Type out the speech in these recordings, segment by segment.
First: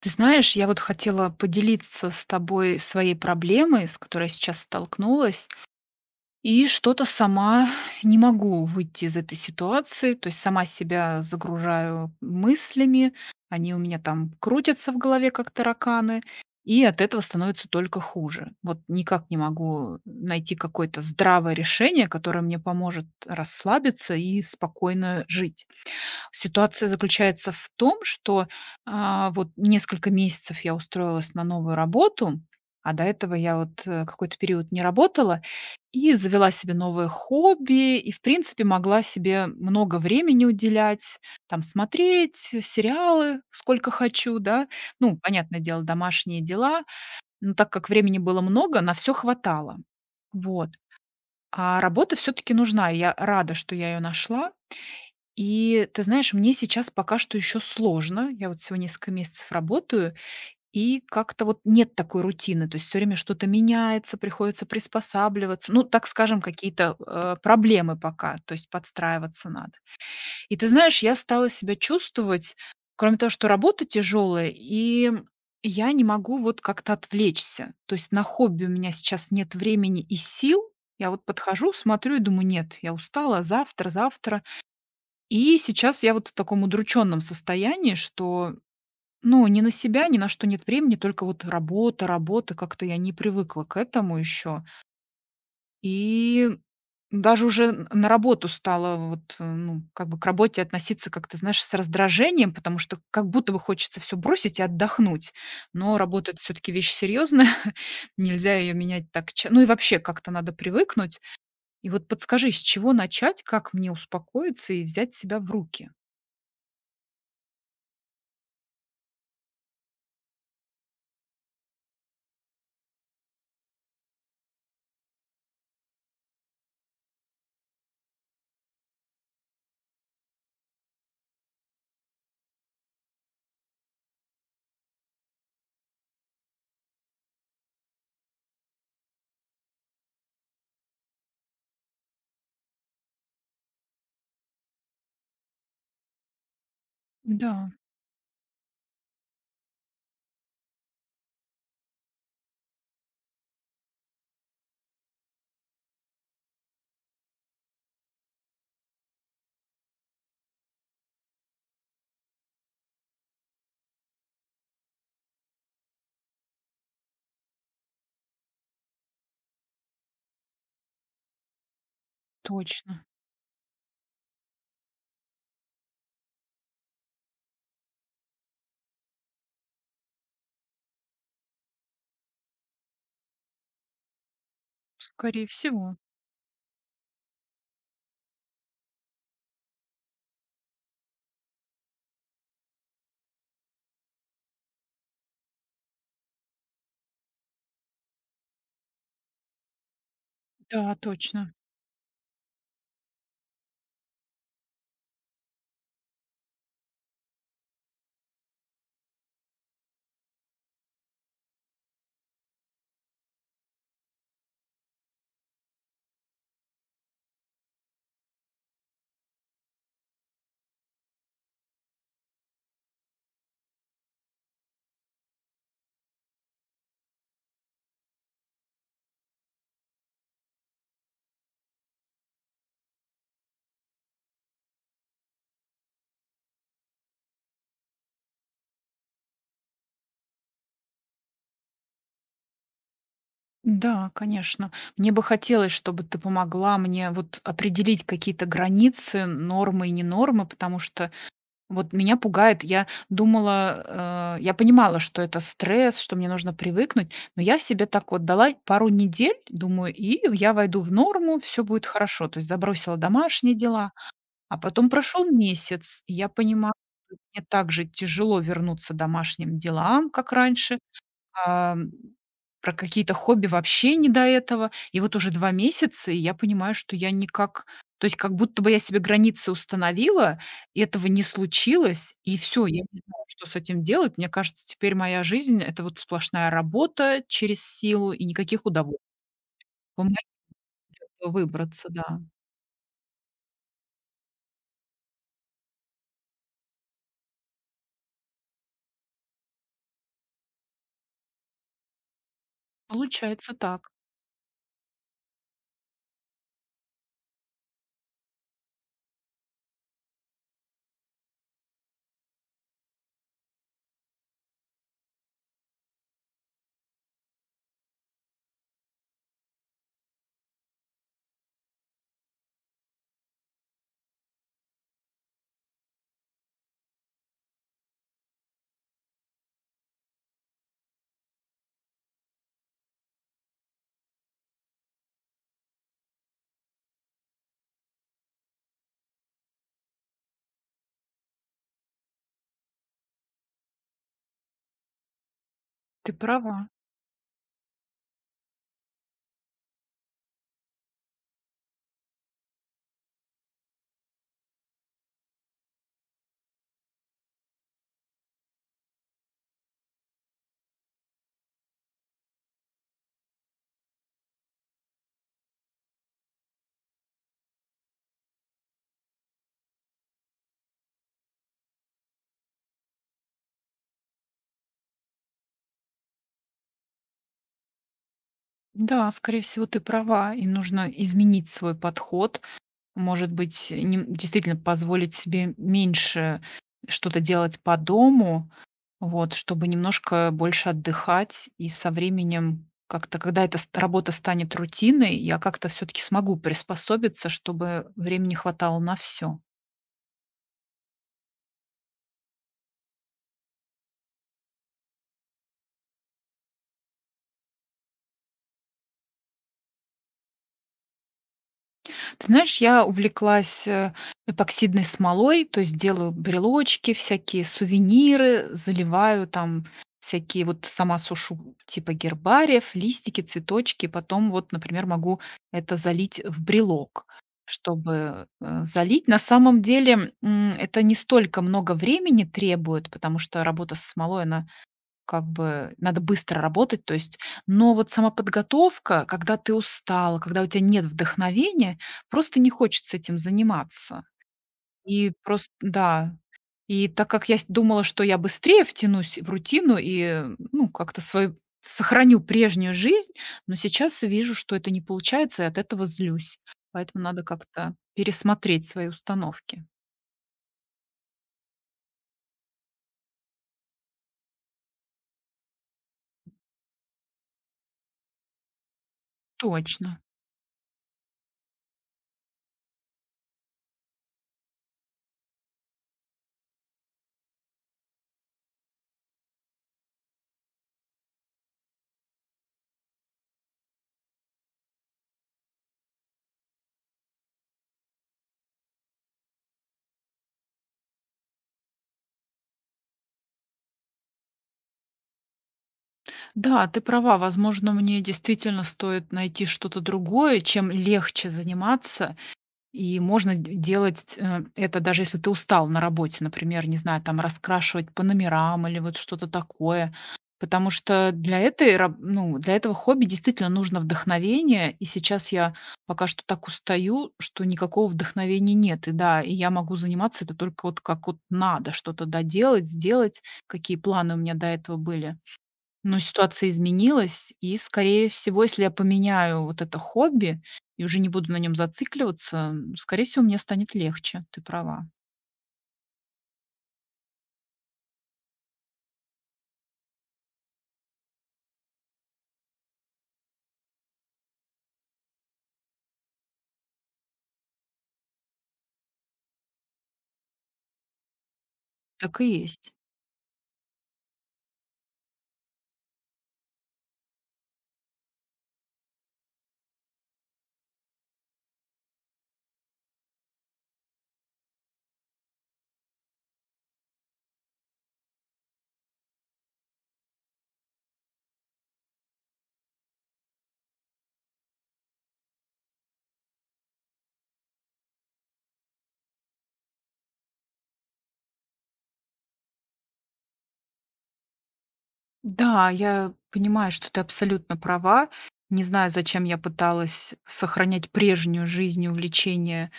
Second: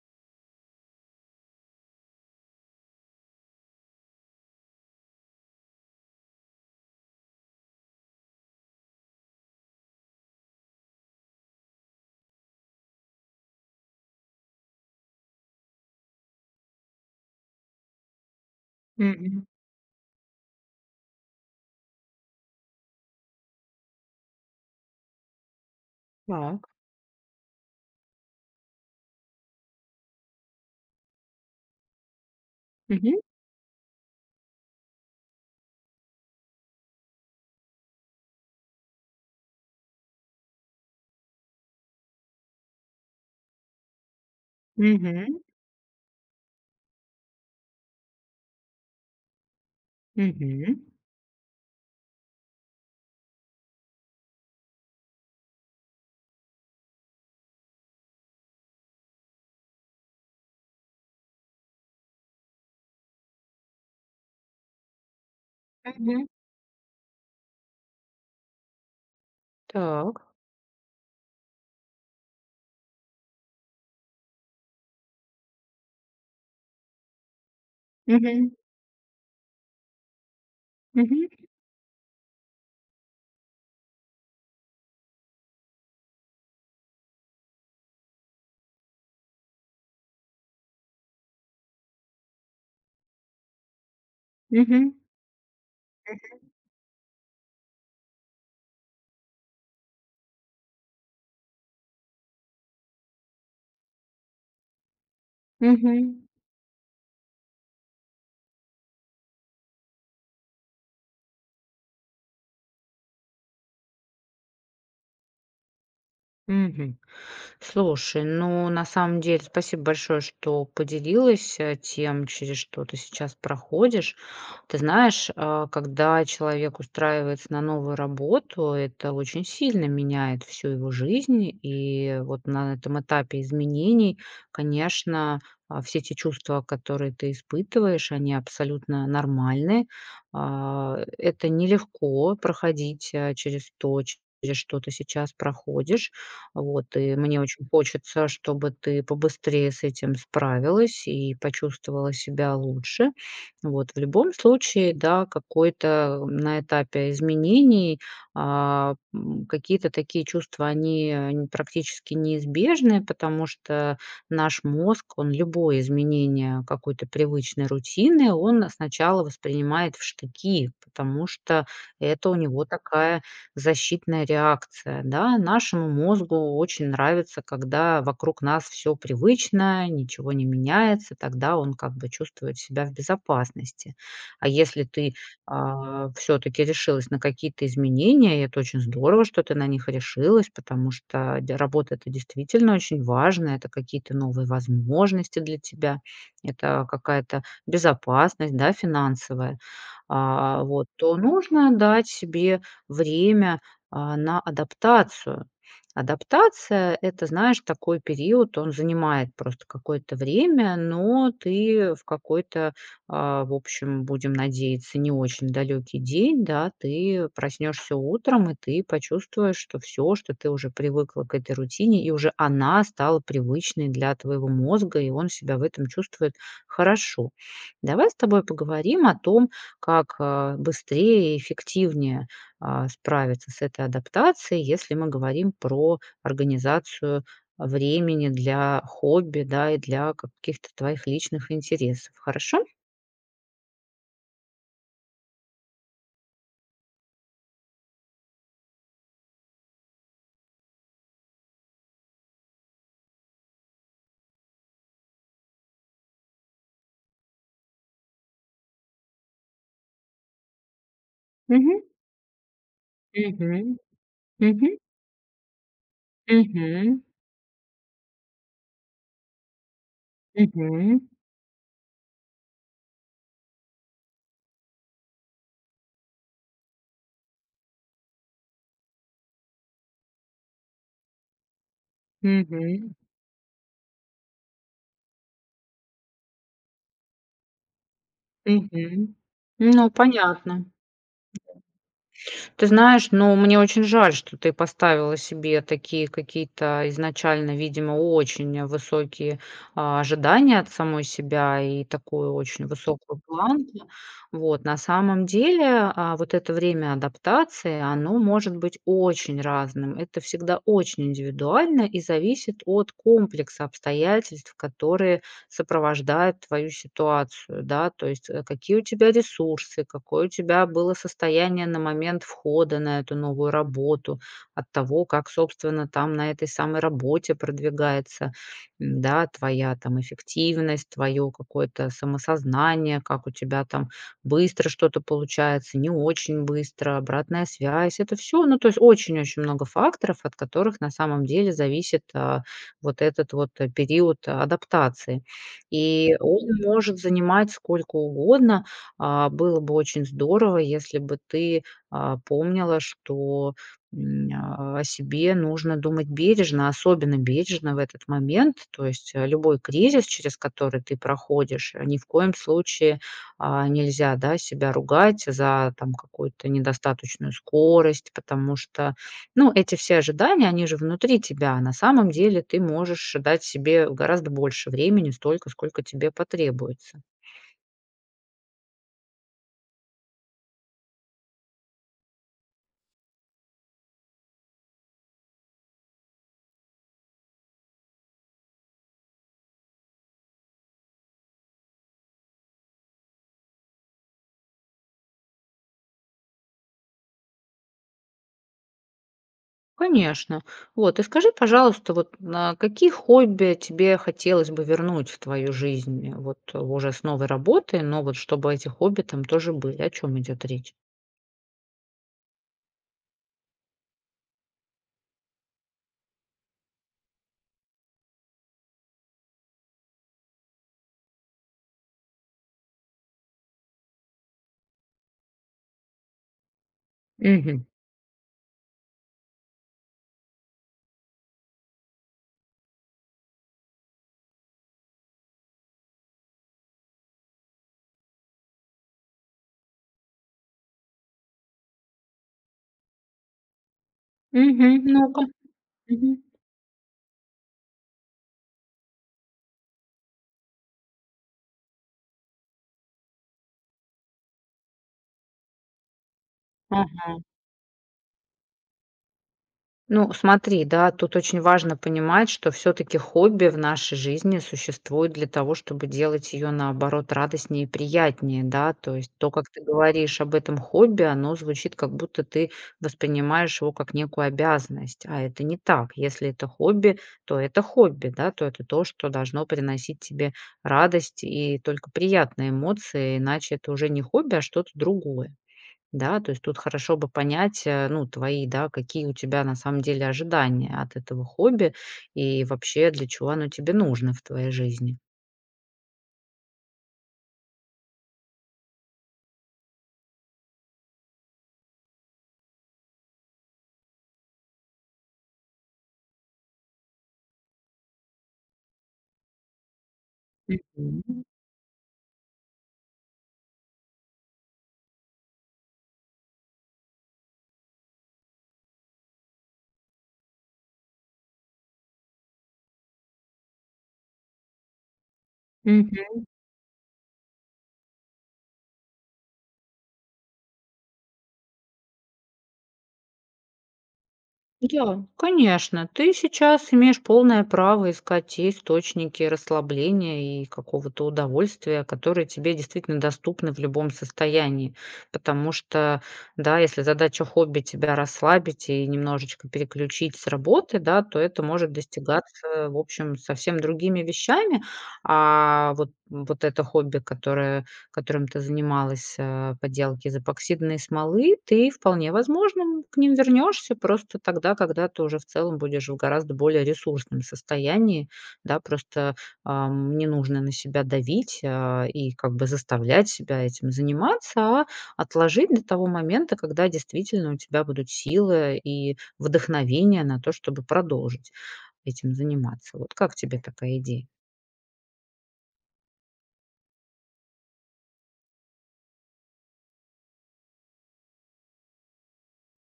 Ты знаешь, я вот хотела поделиться с тобой своей проблемой, с которой я сейчас столкнулась, и что-то сама не могу выйти из этой ситуации, то есть сама себя загружаю мыслями, они у меня там крутятся в голове, как тараканы, и от этого становится только хуже. Вот никак не Мгм. могу найти какое-то здравое решение, которое мне поможет расслабиться и спокойно жить. Так. Ситуация заключается в том, что, вот несколько месяцев я устроилась на новую работу, а до Мгм. этого я вот, какой-то период не работала и завела себе новое хобби, и, в принципе, могла себе много времени уделять, там смотреть сериалы сколько хочу, да. Ну, Мгм. понятное дело, домашние дела, но так как времени было много, на все хватало. Вот. Мгм. А работа все таки нужна, и я рада, что я ее нашла. И ты знаешь, мне сейчас пока что еще сложно. Я вот всего несколько месяцев работаю, и как-то вот нет такой рутины. То есть все время что-то меняется, приходится приспосабливаться. Ну, так Мгм. скажем, какие-то проблемы пока, то есть подстраиваться надо. Так. И ты знаешь, я стала себя чувствовать, кроме того, что работа тяжелая, и я не могу вот как-то отвлечься. То есть на Мгм. хобби у меня сейчас нет времени и сил. Я вот Мгм. подхожу, смотрю и думаю, нет, я устала, завтра, завтра. И сейчас я вот в таком удрученном состоянии, что, ну, ни на себя, ни на что нет времени, только вот работа, работа. Как-то я не привыкла к этому еще. Мгм. И даже уже н на работу стала вот, ну, как бы к работе относиться как-то, знаешь, с раздражением, потому что как будто бы хочется все бросить и отдохнуть. Но Мгм. работа- это всё-таки вещь серьезная, нельзя ее менять так ча ну и вообще как-то надо привыкнуть. И вот подскажи, с чего начать, как мне успокоиться и взять себя в руки? Мгм. Слушай, ну, на самом деле, спасибо большое, что поделилась тем, через что ты сейчас проходишь. Ты знаешь, когда человек устраивается на новую работу, это очень сильно меняет всю его жизнь. И вот на этом этапе изменений, конечно, все те чувства, которые ты испытываешь, они абсолютно нормальны. Это нелегко проходить через то, через что ты сейчас проходишь. Вот, и мне очень Да. хочется, чтобы ты побыстрее с этим справилась и почувствовала себя лучше. Вот, в любом случае, да, какой-то на этапе изменений какие-то такие чувства, они практически неизбежны, потому что наш мозг, он любое изменение какой-то привычной рутины, он сначала воспринимает в штыки, потому что это у него Точно, такая защитная реакция, да. Нашему мозгу очень нравится, когда вокруг нас все привычно, ничего не меняется, тогда он как бы чувствует себя в безопасности. А если ты скорее всего. все таки решилась на какие-то изменения, и это очень здорово, что ты на них решилась, потому что де работа — это действительно очень важно, это какие-то новые возможности для тебя, это какая-то безопасность, да, финансовая. Вот, Да, то точно. нужно дать себе время, на адаптацию. Адаптация — это, знаешь, такой период, он занимает просто какое-то время, но ты в какой-то, в общем, будем надеяться, не очень далекий день, да, ты проснешься утром, и ты почувствуешь, что все что ты уже привыкла к этой рутине, и уже она стала привычной для твоего мозга, и он себя в этом чувствует хорошо. Давай с тобой поговорим о том, как, быстрее и эффективнее, справиться с этой адаптацией, если мы говорим про организацию времени для хобби, да, и для каких-то твоих личных интересов. Хорошо? Да, конечно. Мне бы хотелось, чтобы ты помогла мне вот определить какие-то границы, нормы и не нормы, потому что вот меня пугает. Я думала, я понимала, что это стресс, что мне нужно привыкнуть, но я себе так вот дала пару недель, думаю, и я войду в норму, все Мгм. будет хорошо. То есть забросила домашние Мгм. дела, а Мгм. потом прошел месяц, и я понимаю, Мгм. мне также тяжело вернуться домашним делам, как раньше, Мгм. ам, про какие-то хобби вообще не до этого. И вот уже 2 месяца, и я понимаю, что я никак то есть как будто бы я себе границы установила, и этого не случилось, и все, я Мгм. не знаю, что с этим делать. Мне кажется, теперь моя жизнь- это вот сплошная работа через силу и никаких удовольствий. Мгм. Ну, Помоги понятно. из этого выбраться, да. Ты знаешь, ну, мне очень жаль, что ты поставила себе такие какие-то изначально, видимо, очень высокие, ожидания от самой себя и такую очень высокую Получается планку. так. Вот, на самом деле, вот это время адаптации, оно может быть очень разным. Это всегда очень индивидуально и зависит от комплекса обстоятельств, которые сопровождает твою ситуацию, да, то есть какие у тебя ресурсы, какое у тебя было состояние на момент входа на эту новую работу, от того, как, собственно, там на этой самой работе продвигается, да, твоя там эффективность, твое какое-то самосознание, как у тебя там быстро что-то получается, не очень быстро, обратная связь, это все, ну, то есть очень-очень много факторов, от которых на самом деле зависит, вот этот вот период адаптации. Ты И он права. может занимать сколько угодно. Было бы очень здорово, если бы ты, помнила, что, о себе нужно думать бережно, особенно бережно в этот момент. То есть, любой кризис, через который ты проходишь, ни в коем случае, нельзя, да, себя ругать за там какую-то недостаточную скорость, потому что, ну, эти все ожидания, они же внутри тебя. На самом деле ты можешь дать себе гораздо больше времени, столько, сколько тебе потребуется. Да, скорее всего, ты права, и нужно изменить свой подход. Может быть, нем действительно позволить себе меньше что-то делать по дому, вот, чтобы немножко больше отдыхать. И со временем как-то, когда эта ст работа станет рутиной, я как-то все таки смогу приспособиться, чтобы времени хватало на все. Конечно. Вот, и скажи, пожалуйста, вот на какие хобби тебе хотелось бы вернуть в твою жизнь, вот уже с новой работы, но вот чтобы эти хобби там тоже были. О чем идет речь? Ты знаешь, я увлеклась, эпоксидной смолой, то есть делаю брелочки всякие, сувениры, заливаю там всякие вот сама сушу типа гербариев, листики, цветочки. Потом вот, например, могу это залить в брелок. Угу. Чтобы, залить, на самом деле, это не столько много времени требует, потому что работа с смолой, она как бы надо быстро работать, то есть но вот сама подготовка, когда ты устал, когда у тебя нет вдохновения, просто не хочется этим заниматься. Угу. И Ну-ка. просто, да, Мгм. и так как я с думала, что я быстрее втянусь в рутину и, ну, как-то свою сохраню прежнюю жизнь, но сейчас вижу, что это не получается, и от этого злюсь. Поэтому надо как-то пересмотреть свои установки. Ну, смотри, да, тут очень важно понимать, что все-таки хобби в нашей жизни существует для того, чтобы делать ее, наоборот, радостнее и приятнее, да, то есть то, как ты Точно. говоришь об этом хобби, оно звучит, как будто ты воспринимаешь его как некую обязанность, а это не так. Если это хобби, то это хобби, да, то это то, что должно приносить тебе радость и только приятные эмоции, иначе это уже не хобби, а что-то другое. Да, то есть тут хорошо бы понять, ну, твои, да, какие у тебя на самом деле ожидания от этого хобби и вообще для чего оно тебе нужно в твоей жизни. Да, ты права. Возможно, мне действительно стоит найти что-то другое, чем легче заниматься. И можно делать это даже если ты устал на работе, например, не знаю, там раскрашивать по номерам или вот что-то такое. Потому что для, этой, ну, для этого хобби действительно нужно вдохновение. И сейчас я пока что так устаю, что никакого вдохновения нет. И да, и я могу заниматься это только вот как вот надо, что-то доделать, сделать, какие планы у меня до этого были. Но Мгм. ситуация изменилась, и, скорее всего, если я поменяю вот это хобби и уже не буду на нем зацикливаться, скорее всего, мне станет легче. Ты права. Да, конечно, ты сейчас имеешь полное право искать те источники расслабления и какого-то удовольствия, которые тебе действительно доступны в любом состоянии. Потому что, да, если задача хобби тебя расслабить и немножечко переключить с работы, да, то это может Так и достигаться, есть. в общем, совсем другими вещами. А вот, вот это хобби, которое которым ты занималась, поделки из эпоксидной смолы, ты вполне возможно к ним вернешься просто тогда, когда ты уже в целом будешь в гораздо более ресурсном состоянии, да, просто не нужно на себя давить, и как бы заставлять себя этим заниматься, а отложить до того момента, когда действительно у тебя будут силы и вдохновение на то, чтобы продолжить этим заниматься. Вот как тебе такая идея? Да, я понимаю, что ты абсолютно права. Не знаю, зачем я пыталась сохранять прежнюю жизнь и увлечение,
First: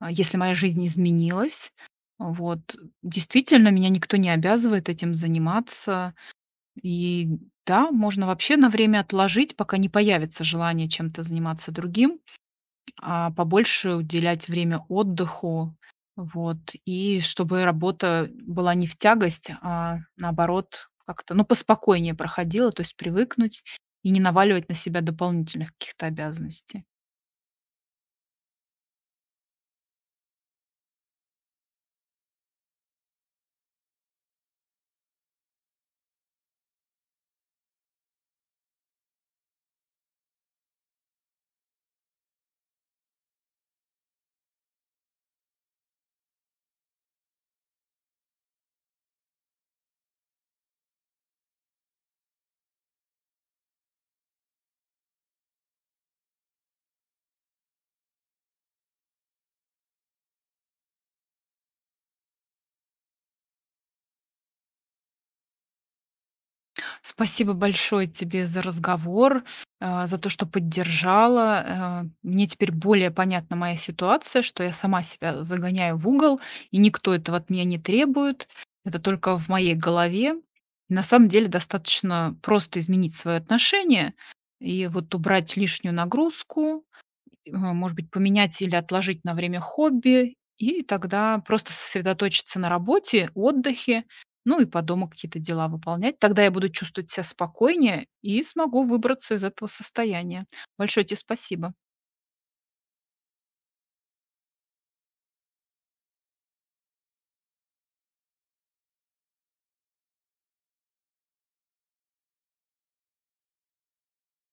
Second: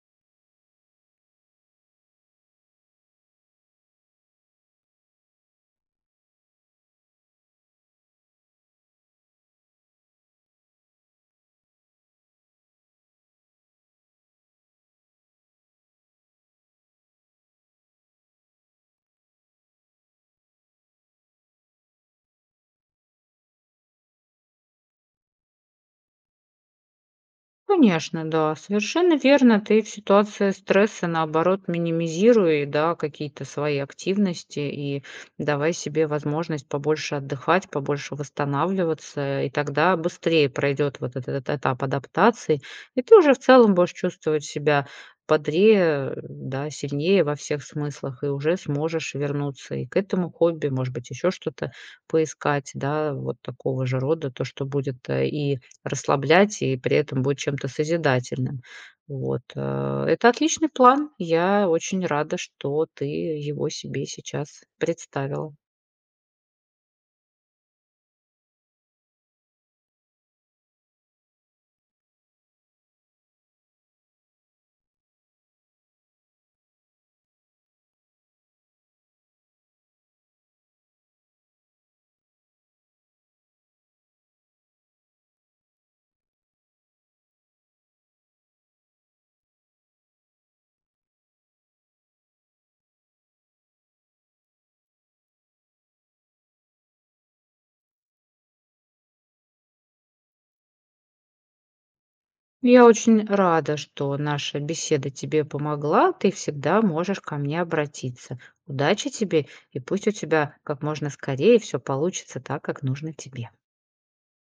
если моя жизнь изменилась. Вот. Действительно, меня никто не обязывает этим заниматься. И да, можно вообще на время отложить, пока не появится желание чем-то заниматься другим. Побольше уделять время отдыху, вот, и чтобы работа была не в тягость, а наоборот как-то, ну, поспокойнее проходила, то есть привыкнуть и не наваливать на себя дополнительных каких-то обязанностей. Конечно, да, совершенно верно. Ты в ситуации стресса, наоборот, минимизируй, да, какие-то свои активности и давай себе возможность побольше отдыхать, побольше восстанавливаться, и тогда быстрее пройдет вот этот этап адаптации, и ты уже в целом будешь чувствовать себя бодрее, да, сильнее во всех смыслах, и уже сможешь вернуться и к этому хобби, может быть, еще что-то поискать, да, вот такого же рода, то, что будет и расслаблять, и при этом будет чем-то созидательным. Вот, это отличный план. Я очень рада, что ты его себе сейчас представила. Спасибо большое тебе за разговор, за то, что поддержала. Мне теперь более понятна моя ситуация, что я сама себя загоняю в угол, и никто этого от меня не требует. Это только в моей голове. На самом деле достаточно просто изменить свое отношение и вот убрать лишнюю нагрузку, может быть, поменять или отложить на время хобби, и тогда просто сосредоточиться на работе, отдыхе, ну и по дому какие-то дела выполнять. Тогда я буду чувствовать себя спокойнее и смогу выбраться из этого состояния. Большое тебе спасибо. Я очень рада, что наша беседа тебе помогла. Ты всегда можешь ко мне обратиться. Удачи тебе, и пусть у тебя как можно скорее все получится так, как нужно тебе.